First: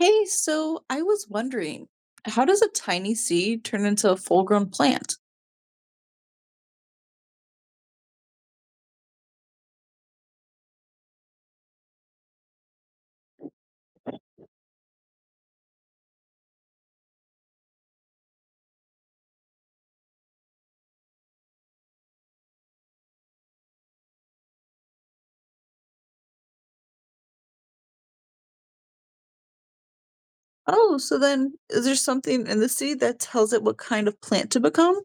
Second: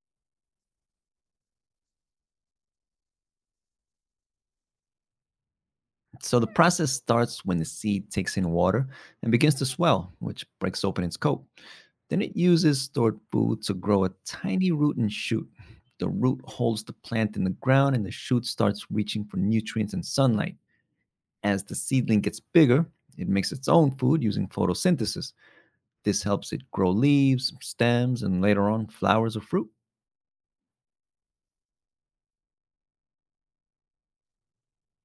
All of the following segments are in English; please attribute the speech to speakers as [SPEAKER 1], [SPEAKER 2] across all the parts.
[SPEAKER 1] Hey, so I was wondering, how does a tiny seed turn into a full grown plant?
[SPEAKER 2] So the process starts when the seed takes in water and begins to swell, which breaks open its coat. Then it uses stored food to grow a tiny root and shoot. The root holds the plant in the ground and the shoot starts reaching for nutrients and sunlight. As the seedling gets bigger, it makes its own food using photosynthesis. This helps it grow leaves, stems, and later on flowers or fruit.
[SPEAKER 1] Oh, so then is there something in the seed that tells it what kind of plant to become?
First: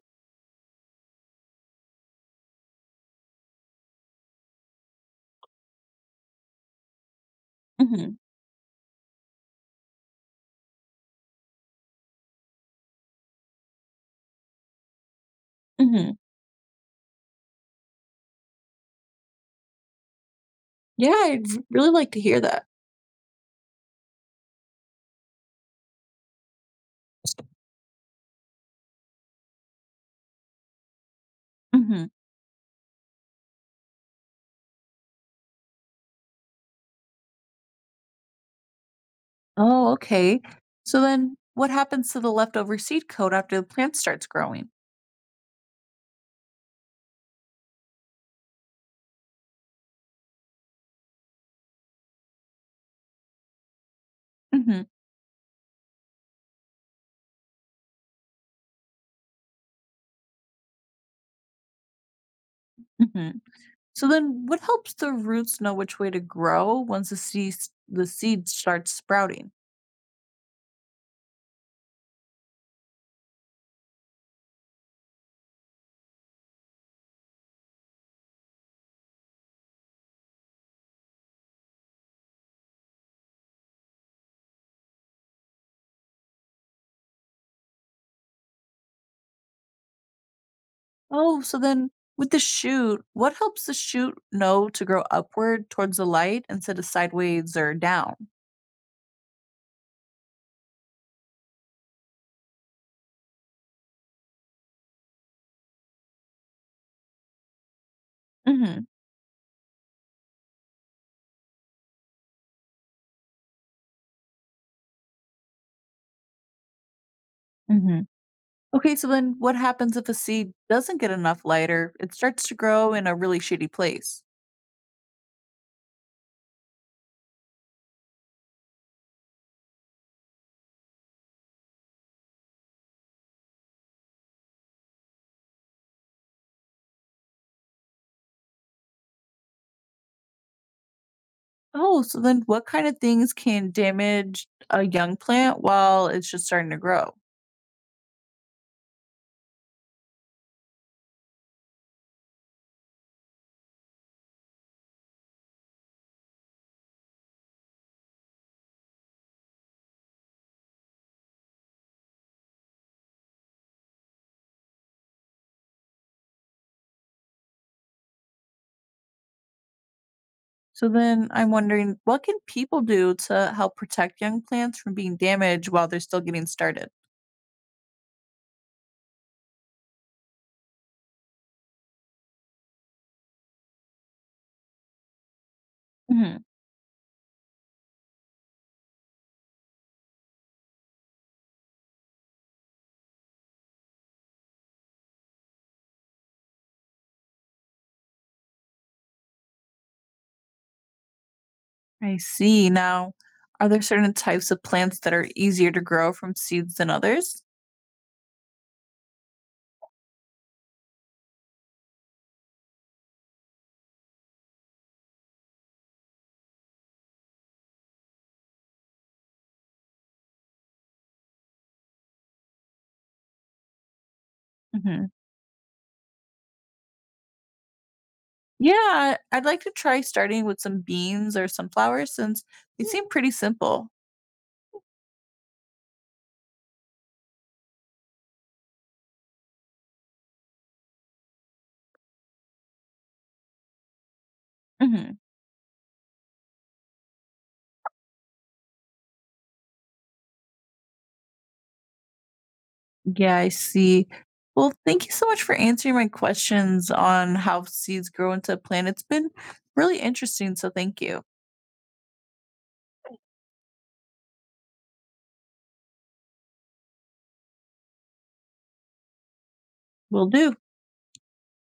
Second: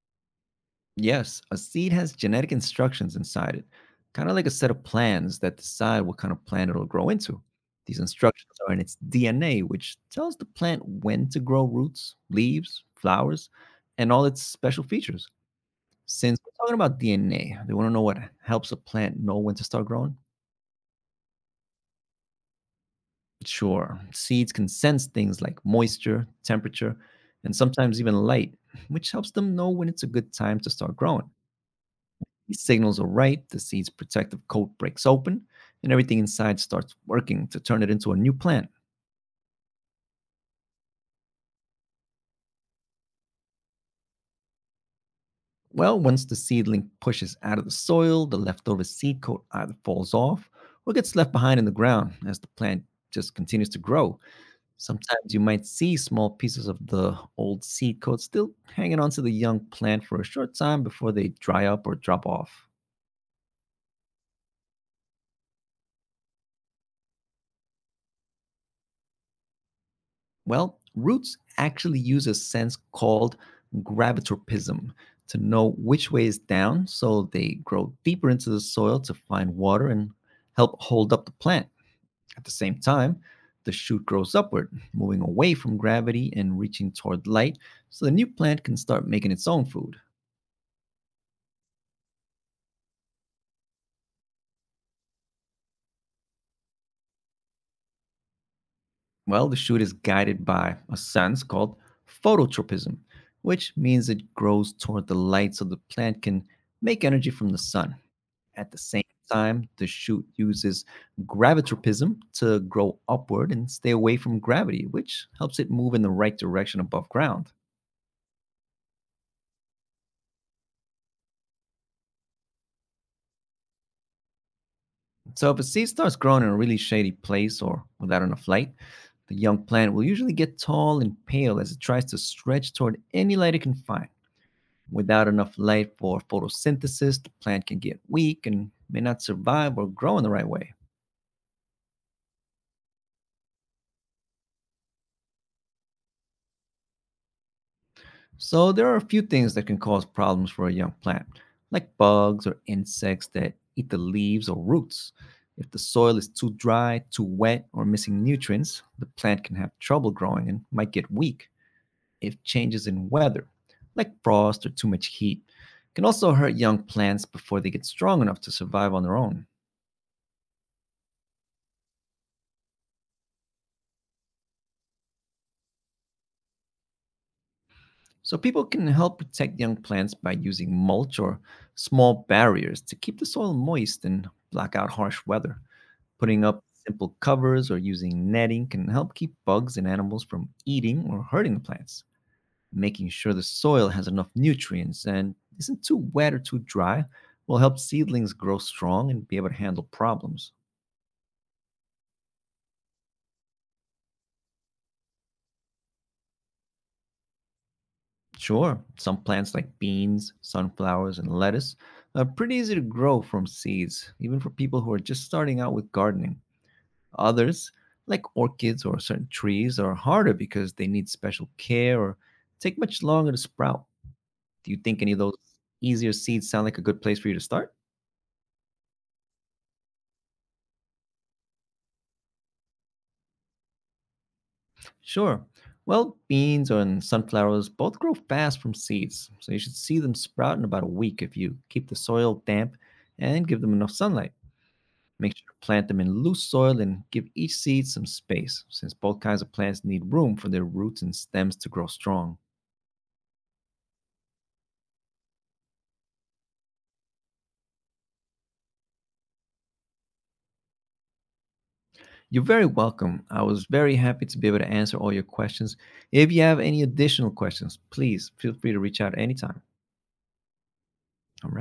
[SPEAKER 2] Yes, a seed has genetic instructions inside it, kind of like a set of plans that decide what kind of plant it'll grow into. These
[SPEAKER 1] Mm-hmm.
[SPEAKER 2] instructions are in its DNA, which tells the plant when to grow roots, leaves, flowers, and all its special features.
[SPEAKER 1] Mm-hmm.
[SPEAKER 2] Since we're talking about DNA, they want to know what helps a plant know when to start growing?
[SPEAKER 1] Yeah, I'd really like to hear that.
[SPEAKER 2] Sure, seeds can sense things like moisture, temperature, and sometimes even light, which helps them know when it's a good time to start growing.
[SPEAKER 1] Mm-hmm.
[SPEAKER 2] He signals a right, the seed's protective coat breaks open, and everything inside starts working to turn it into a new plant.
[SPEAKER 1] Oh, okay. So then what happens to the leftover seed coat after the plant starts growing?
[SPEAKER 2] Well, once the seedling pushes out of the soil, the leftover seed coat either falls off or gets left behind in the ground as the plant just continues to grow.
[SPEAKER 1] Mm-hmm.
[SPEAKER 2] Sometimes you might see small pieces of the old seed coat still hanging onto the young plant for a short time before they dry up or drop off.
[SPEAKER 1] Mm-hmm. So then what helps the roots know which way to grow once the seed starts sprouting?
[SPEAKER 2] Well, roots actually use a sense called gravitropism to know which way is down, so they grow deeper into the soil to find water and help hold up the plant. At the same time, the shoot grows upward, moving away from gravity and reaching toward light, so the new plant can start making its own food.
[SPEAKER 1] Oh, so then with the shoot, what helps the shoot know to grow upward towards the light instead of sideways or down?
[SPEAKER 2] Well, the shoot is guided by a sense called phototropism, which means it grows toward the light so the plant can make energy from the sun. At the
[SPEAKER 1] Mm-hmm.
[SPEAKER 2] same time, the shoot uses gravitropism to grow upward and stay away from gravity, which helps it move in the right direction above ground.
[SPEAKER 1] Mm-hmm. Okay, so then what happens if a seed doesn't get enough light or it starts to grow in a really shitty place?
[SPEAKER 2] So, if a seed starts growing in a really shady place or without enough light, the young plant will usually get tall and pale as it tries to stretch toward any light it can find. Without enough light for photosynthesis, the plant can get weak and may not survive or grow in the right way.
[SPEAKER 1] Oh, so then what kind of things can damage a young plant while it's just starting to grow?
[SPEAKER 2] So, there are a few things that can cause problems for a young plant, like bugs or insects that eat the leaves or roots. If the soil is too dry, too wet, or missing nutrients, the plant can have trouble growing and might get weak. If changes in weather, like frost or too much heat, can also hurt young plants before they get strong enough to survive on their own.
[SPEAKER 1] So then I'm wondering what can people do to help protect young plants from being damaged while they're still getting started?
[SPEAKER 2] So people can help protect young plants by using mulch or small barriers to keep the soil moist and block out harsh weather.
[SPEAKER 1] Mhm.
[SPEAKER 2] Putting up simple covers or using netting can help keep bugs and animals from eating or hurting the plants. Making sure the soil has enough nutrients and isn't too wet or too dry will help seedlings grow strong and be able to handle problems.
[SPEAKER 1] I see. Now, are there certain types of plants that are easier to grow from seeds than others?
[SPEAKER 2] Sure, some plants like beans, sunflowers, and lettuce are pretty easy to grow from seeds, even for people who are just starting out with gardening. Others, like orchids or certain trees, are harder because they need special care or take much longer to sprout. Do you think
[SPEAKER 1] Mhm.
[SPEAKER 2] any of those easier seeds sound like a good place for you to start?
[SPEAKER 1] Yeah, I'd like to try starting with some beans or sunflowers since they seem pretty simple.
[SPEAKER 2] Sure. Well, beans and sunflowers both grow fast from seeds, so you should see them sprout in about a week if you keep the soil damp and give them enough sunlight.
[SPEAKER 1] Hmm.
[SPEAKER 2] Make sure to plant them in loose soil and give each seed some space, since both kinds of plants need room for their roots and stems to grow strong.
[SPEAKER 1] Yeah, I see. Well, thank you so much for answering my questions on how seeds grow into a plant. It's been really interesting, so thank you.
[SPEAKER 2] You're very welcome. I was very happy to be able to answer all your questions. If you have any additional questions, please feel free to reach out anytime.
[SPEAKER 1] Will do.
[SPEAKER 2] All right.